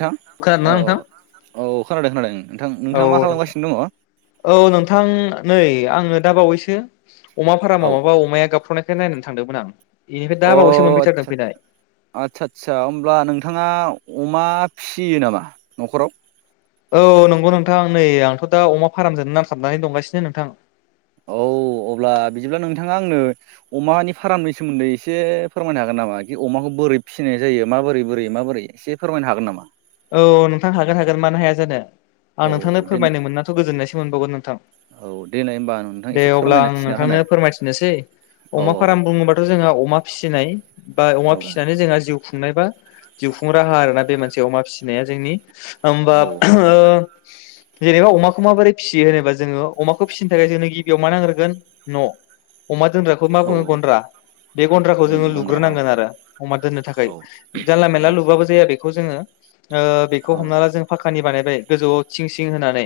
नोंथां खोनादोंना नोंथां? अ- अ खोनादों- खोनादों नोंथां औ नोंथाङा मा नोंथां खालामगासिनो दङ? औ नोंथां नै आङो दा बावैसो औ अमाफ्रामाव माबा अमाया गाबख्र'नायखाय नायनानै थांदोंमोन आं। बेनिफ्राय दा अ बावैसो मोनफैथारदों आच फैनाय। आचसा आचसा होब्ला नोंथाङा अमा फियो नामा न'खराव? औ नंगौ नोंथां नै आंथ' दा अमा फारामजोंनो नांथाबनानै दंगासिनो नोंथां। औ अब्ला बिदिब्ला नोंथाङा आंनो अमानि फारामनि सोमोन्दै एसे फोरमायनो हागोन नामा बिदि अमाखौ बोरै फिसिनाय जायो माबोरै बोरै माबोरै एसे फोरमायनो हागोन नामा? औ नोंथां हागोन - हागोन मानो हाया जानो। आं औ नोंथांनो देनाय फोरमायनो मोननाथ' गोजोननायसो मोनबावगोन नोंथां। औ देनाय होमबा नोंथां दे एसे अब्ला फोरमायना आं थिना नोंथांनो होनाय फोरमायथिनोसै औ अमा फार्म बुङोबाथ' जोंहा अमा फिसिनाय बा अमा औ फिसिनानै जोंहा जिउ खुंनाय बा जिउ खुं राहा आर ना बे मोनसे अमा फिसिनाया होमबा औ जेनेबा अमाखौ माबोरै फिसियो होनोबा जोङो अमाखौ फिसिनो थाखाय जोंनो गिबियाव मा नाग्रोगोन न'। अमा दोनग्राखौ मा औ औ बुङो गन्द्रा। बे गन्द्राखौ उम जोङो गन्द्रा औ लुग्रोनांगोन आरो अमा दोननो थाखाय औ जानला औ मानला लुबाबो जाया बेखौ जोङो। ओ बेखौ औ हमना ला जों फाखानि बानायबाय गोजौआव थिं सिं होनानै।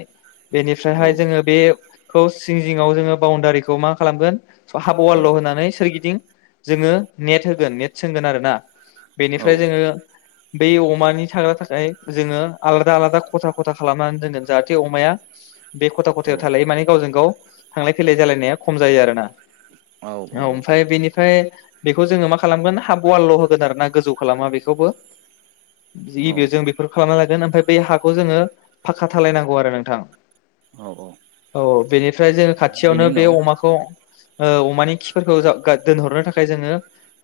बेनिफ्रायहाय जोङो बेखौ सिं जिङाव जोङो बाउणडारिखौ मा खालामगोन स हाबवालल' होनानै सोरगिदिं जोङो नेट होगोन नेट सोंगोन आरोना। औ बेनिफ्राय जोङो बै अमानि थाग्रा थाखाय जोङो आलादा आलादा खथा खथा खालामनानै दोनो जाहाथे अमाया बे खथा औ खथायाव थालायो माने गावजों गाव थांलाय फैलाय जालायनाया खम जायो आरोना। औ ओमफ्राय बेनिफ्राय बेखौ जोङो मा खालामगोन हाब वालल' होगोन आरो ना गोजौ खालामा बेखौबो गिबियाव औ जों बेफोरखौ खालामना लागोन ओमफ्राय बै हाखौ जोङो फाखा धालायनांगौ आरो नोंथां। औ औ बेनिफ्राय जोङो औ खाथियावनो बेनि बे उनाव अमाखौ ओ अमानि खिफोरखौ जा गा दोनहरनो थाखाय जोङो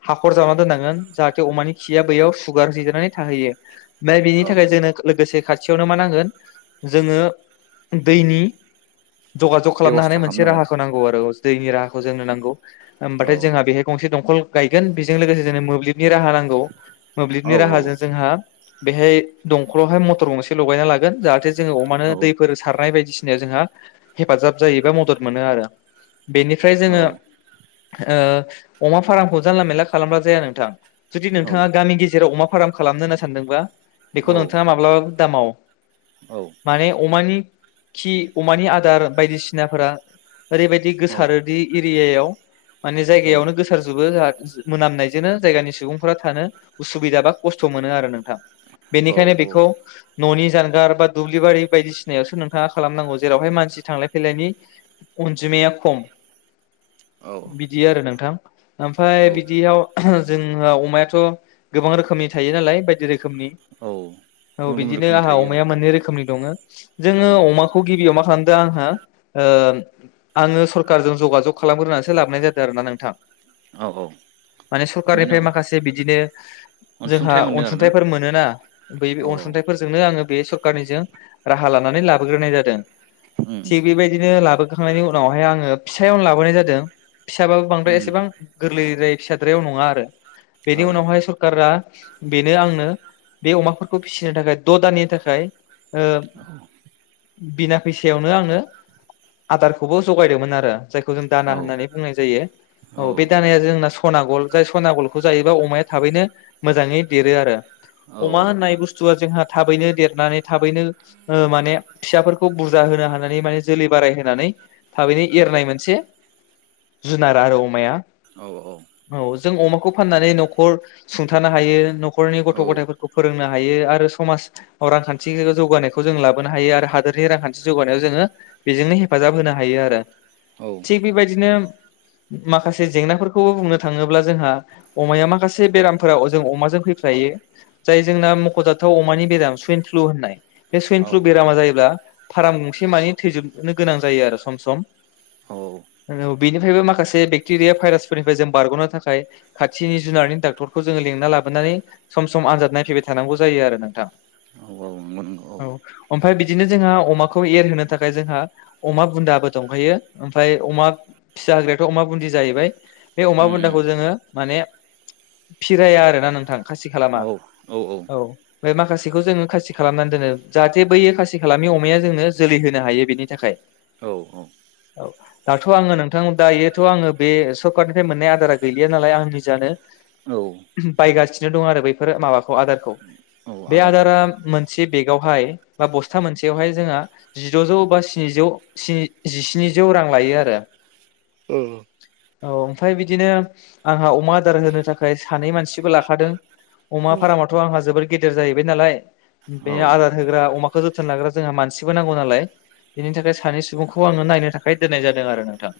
हाखर जावना दोननांगोन जाहा थे अमानि खिया बैयाव सुगार जिजिरनानै थाहैयो ओमफ्राय बेनि औ थाखाय औ जोंनो लोगोसे खाथियावनो मा नांगोन जोङो दैनि जगाजग खालामनो बेब'स्था हानाय मोनसे खालामनांगोन राहाखौ नांगौ आरो दैनि राहाखौ जोंनो नांगौ औ होमबाथाय जोंहा बेहाय गंसे दंखल गायगोन बेजों लोगोसे जोंनो मोब्लिब नि राहा नांगौ औ मोब्लिबनि राहाजों जोंहा बेहाय दंखलावहाय मटर गंसे लगायना लागोन जाहाथे जोङो अमानो औ दैफोर सारनाय बायदिसिना जोंहा हेफाजाब जायोबा मदद मोनो आरो बेनिफ्राय औ जोङो ओ अमा फार्मखौ जानला मेनला खालामबा जाया नोंथां जुदि औ नोंथाङा गामि गेजेराव अमा फार्म खालामनो होनना सानदोंबा बेखौ नोंथाङा माब्लाबो दामाव माने अमानि खि अमानि आदार बायदिसिनाफोरा ओरैबायदि गोसारोदि इ इरियायाव माने जायगायावनो गोसारजोबो जाहा मोनामनायजोंनो जायगानि सुबुंफोरा थानो उसुबिदा बा खस्थ' मोनो आरो नों थां बेनिखायनो बेखौ न'नि जानगार बा दुब्लिबारि बायदिसिनायावसो नोंथाङा खालामनांगौ जेरावहाय मानसि थांलाय फैलायनि अनजिमाया खम। औ बिदि आरो नोंथां औ ओमफ्राय बिदियाव जोंहा अमायाथ' गोबां रोखोमनि थायो नालाय बायदि रोखोम खोमनि औ औ गुबुन गुबुन बिदिनो रोखोमनि आंहा थायो अमाया मोननै रोखोमनि दङो। औ जोङो अमाखौ गिबियाव मा खालाम दों आंहो ओ आङो सरखारजों जगाजग खालामग्रोनानैसो लाबोनाय जादों आरोना नोंथां। औ औ माने बिनि सरखारनिफ्राय उनाव माखासे बिदिनो अनसुंथाइ मोनदों आरोना? फोर मोनोना बै अनसुंथाइफोरजोंनो आङो बे सरखारनि जों रा हा लानानै लाबोग्रोनाय जादों उम थिग बेबायदिनो लाबो बो खांनायनि उनावहाय आङो फिसायावनो लाबोनाय जादों फिसाबाबो बांद्राय उम एसेबां गोरलैद्राय फिसाद्रायाव नङा आरो औ बेनि उनावहाय सरकारा आंनो बे अमाफोरखौ फिसिनो थाखाय द' दाननि थाखाय ओ औ। बिना फैसायावनो आंनो [inaudible] आदारखौबो जगायदोंमोन आरो। जायखौ जों दाना औ होननानै बुंनाय जायो औ बे दानाया जोंना सना गल जाय सना गल जायोबा अमाया थाबैनो मोजाङै देरो आरो औ अमा होननाय बुस्थुआ जोंहा थाबैनो देरनानै थाबैनो ओ माने फिसाफोरखौ बुरजा होनो हानानै माने जोलै बाराय होनोनानै थाबैनो एरनाय मोनसे जुनार आरो अमाया औ औ औ जों अमाखौ फाननानै न'खर सुंथानो हायो न'खरनि गथ' गथायफोरखौ फोरोंनो हायो आरो समाजाव रांखान्थि जौगानायखौ जों लाबोनो हायो आरो हादोरनि रांखान्थि जौगानायाव जोङो बेजोंनो हेफाजाब होनो हायो आरो थिग बेबायदिनो माखासे जेंनाफोरखौबो बुंनो थाङोब्ला जोंहा अमाया माखासे बेरामफोराव जों अमाजों फै फायो जाय जोंना मख'जाथाव अमानि बेराम सुइन फ्लु होननाय बे स्वाइन औ फ्लु बेरामा जायोब्ला फाराम गंसे मानि थैजोबनो गोनां जायो आरो सम सम औ बेनिफायबो माखासे बेक्टेरिया भाइरासफोरनिफ्राय जों बारग'नो थाखाय खाथिनि ज जुनारनि डाक्टरखौ जोङो लेंना लाबोनानै सम सम आनजाद नायफैबाय थानांगौ जायो आरो नोंथां औ औ नंगौ नंगौ औ फाय बिदिनो जोंहा अमाखौ एरहोनो थाखाय जोंहा अमा बुन्दाबो दंखायो ओमफाय अमा फिसा होग्रायाथ' अमा बुन्दि जाहैबाय बे अमा उम उम बुन्दाखौ जोङो माने फिराया आरोना नोंथां खासि खालामा औ फाय माखासेखौ जो खासि खालामनान दोनो जाहाथे बै खासि खालामि अमाया जोंनो जोलै होनो हायो बेनि थाखाय औ औ औ दाथ' आङो नोंथां दायोथ' आंङो बे सरखारनिफ्राय मोनाय आदारा गैलिया नालाय आं निजानो औ बायगासिनो दं आरो बैफोरो माबा ख आदारखौ औ बे आदारा आदारफोरखौ मोनसे बेग यावहाय बा बस्था मोनसेयावहाय जोंङा जिद'जौ बा सेजौ से जिस्निजौ रां लायो आरो औ औ ओमफाय बिदिनो आंहा अमा आदार होनो थाखाय सानै मानसिबो लाखादों अमा औ फारामाथ' आंहा जोबोर गेदेर जाहैबाय नालाय औ बे आदार होग्रा अमा खो जोथोन लाग्रा जोंहा मानसिबो नांगौ नालाय बिनि थाखाय सानै सुबुंखौ आङो नायनो थाखाय दोननाय जादों आरो नोंथां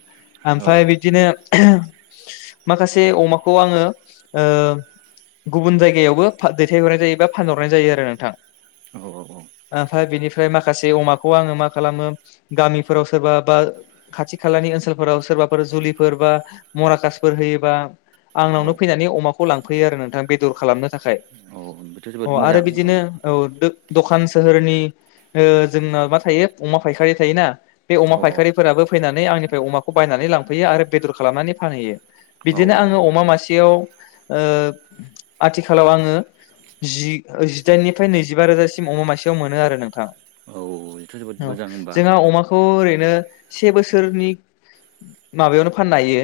ओमफ्राय बिदिनो माखासे अमाखौ आङो ओ गुबुन जायगायावबो फा दैथायहरनाय जायो बा फानहरनाय जायो आरो नोंथां औ औ औ मफ्राय माखासे अमाखौ आङो मा खालामो गामिफोराव सोरबा बा खाथि खालानि ओनसोलफोराव सोर बाफोर जुलिफोर बा मराकासफोर होयोबा औ आंनावनो फैनानै अमाखौ लांफैयो आरो नोंथां बेदर खालामनो थाखाय औ बेथ' अ जोबोद आरो मोजां औ बिदिनो औ दो दखान सोहोरनि ओ जोंना मा थायो अमा फायखारि थायोना बे औ अमा फायखारिफोराबो फैनानै आंनिफ्राय अमाखौ बायनानै लांफैयो आरो बेदर खालामनानै फानहैयो औ बिदिनो आङो अमा मासेयाव ओ आथिखालाव आङो जि ओ जिदाइननिफ्राय नैजिबा रोजासिम अमा मासेयाव मोनो आरो नोंथां औ बेथ' जोबोद मोजां होमबा थ ओरैनो से बोसोरनि माबायावनो फाननो हायो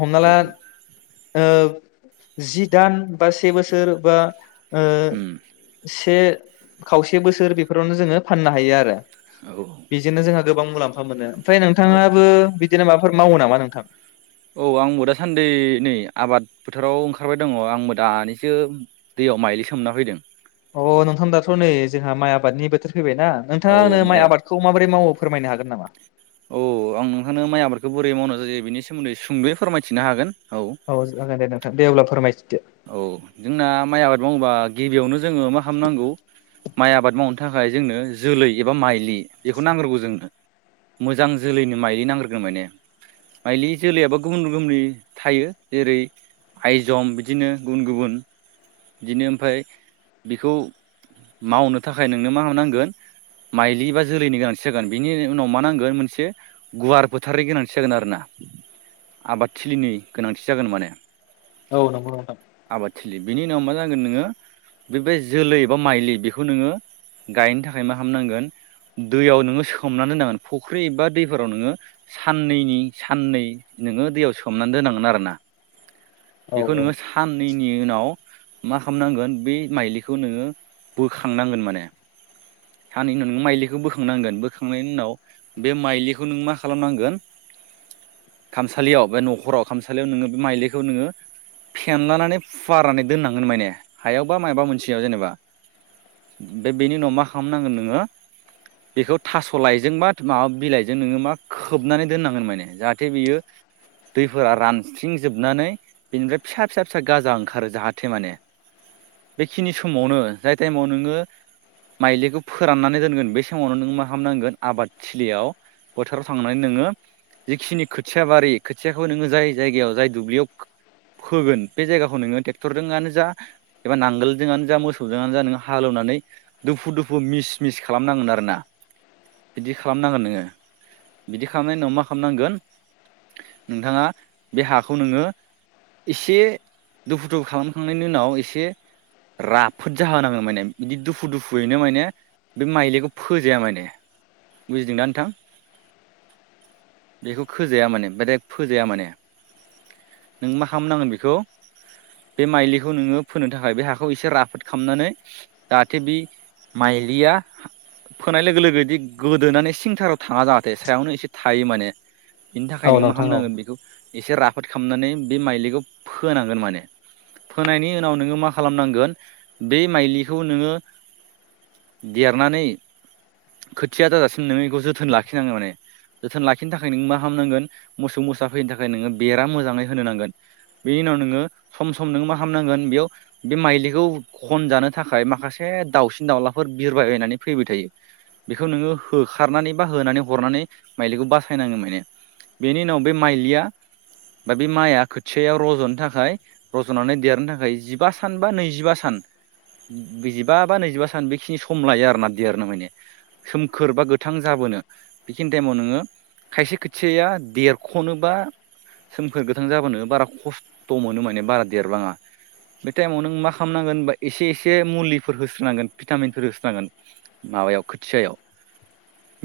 हमना औ ला ओ जि दान बा से बोसोर बा ओ उम स से खावसे बोसोर बेफोरावनो जोङो फाननो हायो आरो औ बेजोंनो जोंहा गोबां मुलाम्फा मोनो ओमफ्राय औ नोंथाङाबो बिदिनो माबाफोर मावो नामा नोंथां औ आंबो दासान्दै नै आबाद फोथाराव ओंखारबाय दङ आंबो दानिसो दै याव माइलि सोमना फैदों अ नोंथां दाथ' नै जोंहा माइ आबादनि बोथोर फैबायना नोंथाङा आंनो माइ आबादखौ माबोरै मावो फोरमायनो हागोन नामा औ आं नोंहानो माइ आबादखौ बोरै मावनाय जायो बेनि सोमोन्दै सुंदयै फोरमायथिनो हागोन औ जागोनदे नोंथां दे अब्ला फोरमायस औ जोंना माइ आबाद मावोबा गिबियावनो जोङो मा खामनांगौ माइ आबाद मावनो थाखाय जोंनो जोलै एबा माइलि बेखौ नांग्रोगौ जोंनो। मोजां जोलैनि माइलि नांग्रोगो माने माइलि जोलैआबो गुबुन रोखोमनि थायो जेरै आइजम बिदि दिनो गुबुन गुबुन दिनो ओमफ्राय बिखौ मावनो थाखाय नोंनो मा हनांगोन माइलि बा जोलैनि गोनांथि जागोन बिनि उनाव मा नांगोन मोनसे गुवार फोथारनि गोनांथि जागोन आरोना। आबादथिलिनि गोनांथि जागोन माने। औ नंगौ नोंथां। [unintelligible] बिनि उनाव मा जागोन नोङो बे बै जोलै बा माइलि बेखौ नोङो गायनो थाखाय मा खामनांगोन दैयाव नोङो सोमनानै होनांगोन फुख्रि एबा दैफोराव नोङो साननैनि साननै नोङो दैयाव सोमनानै दोननांगोन आरोना औ बेखौ औ। नोङो साननैनि उनाव मा खालामनांगोन बे माइलिखौ नोङो बोखांनांगोन माने। सान्नैनि उनाव नों माइलिखौ बोखांनांगोन बोखांनायनि उनाव बे माइलिखौ नों मा खालामनांगोन खामसालियाव बे न'खराव [unintelligible] फेनलानानै फुवारनानै दोननांगोन माने हायावबा माइबा मोनसेयाव जेनेबा। बे बेनि उनाव मा खालामनांगोन नोङो बेखौ थास' लाइजों बा माबा बिलाइजों नोङो मा खोबनानै दोननांगोन माने जाहाथे बियो दैफोरा रानस्रिंजोबनानै बेनिफ्राय फिसा फिसा फिसा गाजा ओंखारो जाहाथे माने। बेखिनि समावनो जाय टाइमाव नोङो माइलिखौ फोराननानै दोनगोन बे समावनो नों मा खालामनांगोन आबाद थिलियाव फोथाराव थांनानै नोङो जिखिनि खोथिया बारि खोथियाखौ नोङो जाय जायगायाव जाय दुब्लियाव फोगोन बे जायगाखौ नोङो ट्रेक्टरजोंआनो जा एबा नांगोलजोंआनो जा मोसौजोंनो जा नोङो हालौवना दुफु दुफु मिस मिस खालामनांगोन आरोना बिदि खालामनांगोन नोङो बिदि खालामनायनि उनाव मा खालामनांगोन नोंथाङा बे हाखौ नोङो एसे दुफु दुफु खालामखांनायनि उनाव एसे राफोद जाहोनाङो माने बिदि दुफु दुफुयैनो माने बे माइलिखौ फोजाया माने। बुजिदों दा नोंथां? बेखौ खोजाया माने फोजाया माने। नों मा खालामनांगोन बेखौ बे माइलिखौ नोङो फोनो थाखाय बे हाखौ एसे राफोद खालामामनानै जाहाथे बे माइलिया फोनाय लोगो लोगो बिदि गोदोनानै सिंथाराव थाङा जाहाथे सायावनो एसे थायो माने। बिनि थाखाय औ नोङो मा नोंथां औ खालामनांगोन बेखौ एसे राफोद खालामनानै बे माइलिखौ फोनांगोन माने। फोनायनि उनाव नोङो मा खालामनांगोन बे माइलिखौ नोङो देरनानै खोथिया जाजासिम नोङो बेखौ जोथोन लाखिनाङो माने। जोथोन लाखिनो थाखाय नों मा खालामामनांगोन मोसौ मोसा फैनो थाखाय नोङो बेरा मोजाङै होनो नांगोन। बेनि उनाव नोङो सम सम नोङो मा खालामामनांगोन बेयाव बे माइलिखौ खनजानो थाखाय माखासे दाावसिन दाउलाफोर बिरबायबायनानै फैबाय थायो बेखौ नोङो होखारनानै बा होनानै हरनानै माइलिखौ बासायनाङो माने। बेनि उनाव बे माइलिया बा बे माइआ खो [unintelligible] रज'नो थाखाय रज'नानै देरनो थाखाय जिबा सान बा नैजिबा सान जिबा बा नैजिबा सान बेखिनि सम लायो आरोना देरनो माने। सोमखोर बा गोथां जाबोनो बेखिनि टाइमाव नोङो खायसे खोथियाया देरख'नोबा सोमखोर गोथां जाबोनो बारा खस्थ' मोनो माने बारा देरलाङा। बे टाइमाव नों मा खालामनांगोन होनबा एसे एसे मुलिफोर होस्रोनांगोन भिटामिनफोर होस्रोनांगोन। माबायाव खोथियायाव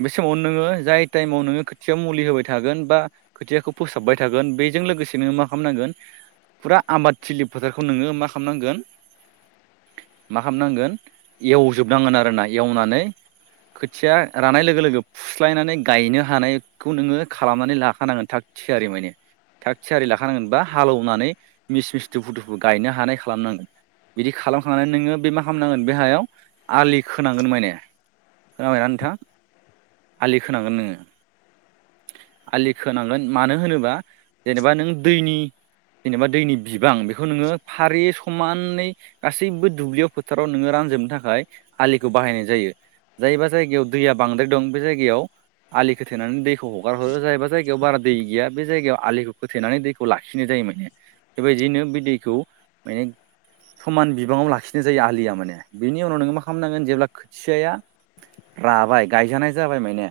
बे समावनो नोङो जाय टाइमाव नोङो खोथिया मुलि होबाय थागोन बा खोथियाखौ फोसाबबाय थागोन बेजों लोगोसेनो मा [unintelligible] फुरा आबादथिलि फोथारखौ नोङो मा खालामनांगोन मा खामनांगोन एवजोबनांगोन आरोना एवनानै खोथिया रानाय लोगो लोगो फुस्लायनानै गायनो हानायखौ नोंङो खालामनानै लाखानांगोन था थियारि माने थाख थियारि लाख नांगोन बा हालेवनानै मिस मिस दुफु दुफु गायनो हानाय खालामनांगोन बिदि खालामखांनानै नोंङो बे मा खामनांगोन बे हायाव आलि खोनांगोन माने खोनाबायना नोंथां आलि खोनांगोन नोंङो आलि खोनांगोन मानो होनोबा जेनेबा नों दैनि जेनेबा दैनि बिबां बेखौ नोङो फारि समानै गासैबो दुब्लियाव फोथाराव नोंङो रानजोबनो थाखाय आलिखौ बाहायनाय जायो। जायबा जायगायाव दैया बांद्राय दं बे जायगायाव आलि खोथेनानै दैखौ हगार हरो जायबा जायगायाव बारा दै गैया बे जायगायाव आलिखौ खोथेनानै दैखौ खौ लाखिनाय जायो माने बेबायदिनो बे दैखौ माने समान बिबांङाव लाखिनाय जायो आलिया माने बिनि उनाव नोंङो मा खालामनांगोन जेब्ला खोथियाया राबाय गायजानाय जाबाय माइने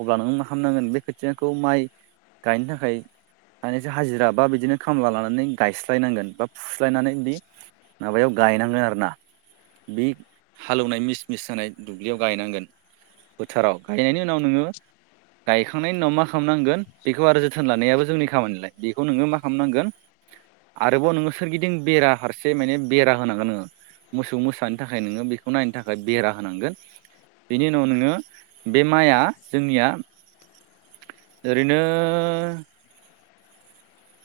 अब्ला नों मा खामनांगोन बे खोथियाखौ माइ गायनो थाखाय हाइ हाजिरा बा बिदिनो खामला लानानै गायस्लायनांगोन बा फुस्लायनानै बिदि माबायाव गायनांङो आरो ना बे हालेवनाय मिस मिस जानाय दुब्लियाव गायनांगोन बोथोराव गायनायनि उनाव नोंङो गायखांनायनि उनाव मा खा खामनांगोन बेखौ आरो जोथोन लानायाबो जोंनि खामानिलाय बेखौ नोंङो मा खामनांगोन आरोबाव नोंङो सोरगिदिं बेरा हारसे माने बेरा होनांगोन नोंङो मोसौ मोसानि थाखाय नोंङो बेखौ नायनो थाखाय बेरा होनांगोन बेनि उनाव नोंङो बे माइआ जोंनिया ओरैनो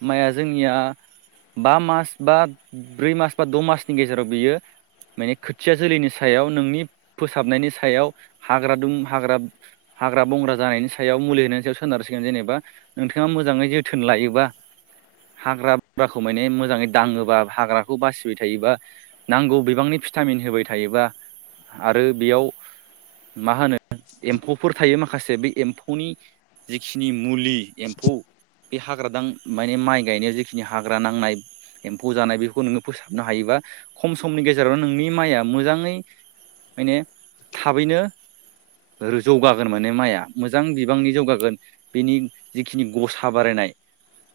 माइआ जोंनिया बा मास बा ब्रै मास बा द' मासनि गेजेराव बियो माने खोथिया जोलैनि सायाव नोंनि फोसाबनायनि सायाव हाग्रा दुम हाग्रा हाग्रा बंग्रा जानायनि सायाव मुलि होनायनि सायाव सोनारसिगोन जेनेबा नोंथांङा मोजांङै जोथोन लायोबा [inaudible] हाग्रा बुग्राखौ माने मोजांङै दांङोबा हाग्राखौ बासिबाय थायोबा नांगौ बिबांनि फिथा फिन होबाय थायोबा आरो बेयाव माहोनो एमफौफोर थायो मा माखासे बे एम्फौनि जिखिनि मुलि एम्फौ बे हाग्रादां माने माइ गायनायाव जेखिनि हाग्रा नांनाय एम्फौ जानाय बेखौ नोंङो फोसाबनो हायोबा खम समनि गेजेरावनो नोंनि माइआ मोजांङै माने थाबैनो रो जौगागोन माने माइया मोजां बिबांनि जौगागोन बेनि जिखिनि गसा बारायनाय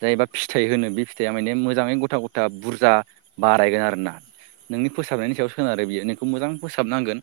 जायबा फिथाइ होनो बे फिथाइया माने मोजांङै गथा गथा बुरजा बारायगोन आरोना नोंनि फोसाबनायनि सायाव सोनारो बियो नोंखौ मोजां फोसाबनांगोन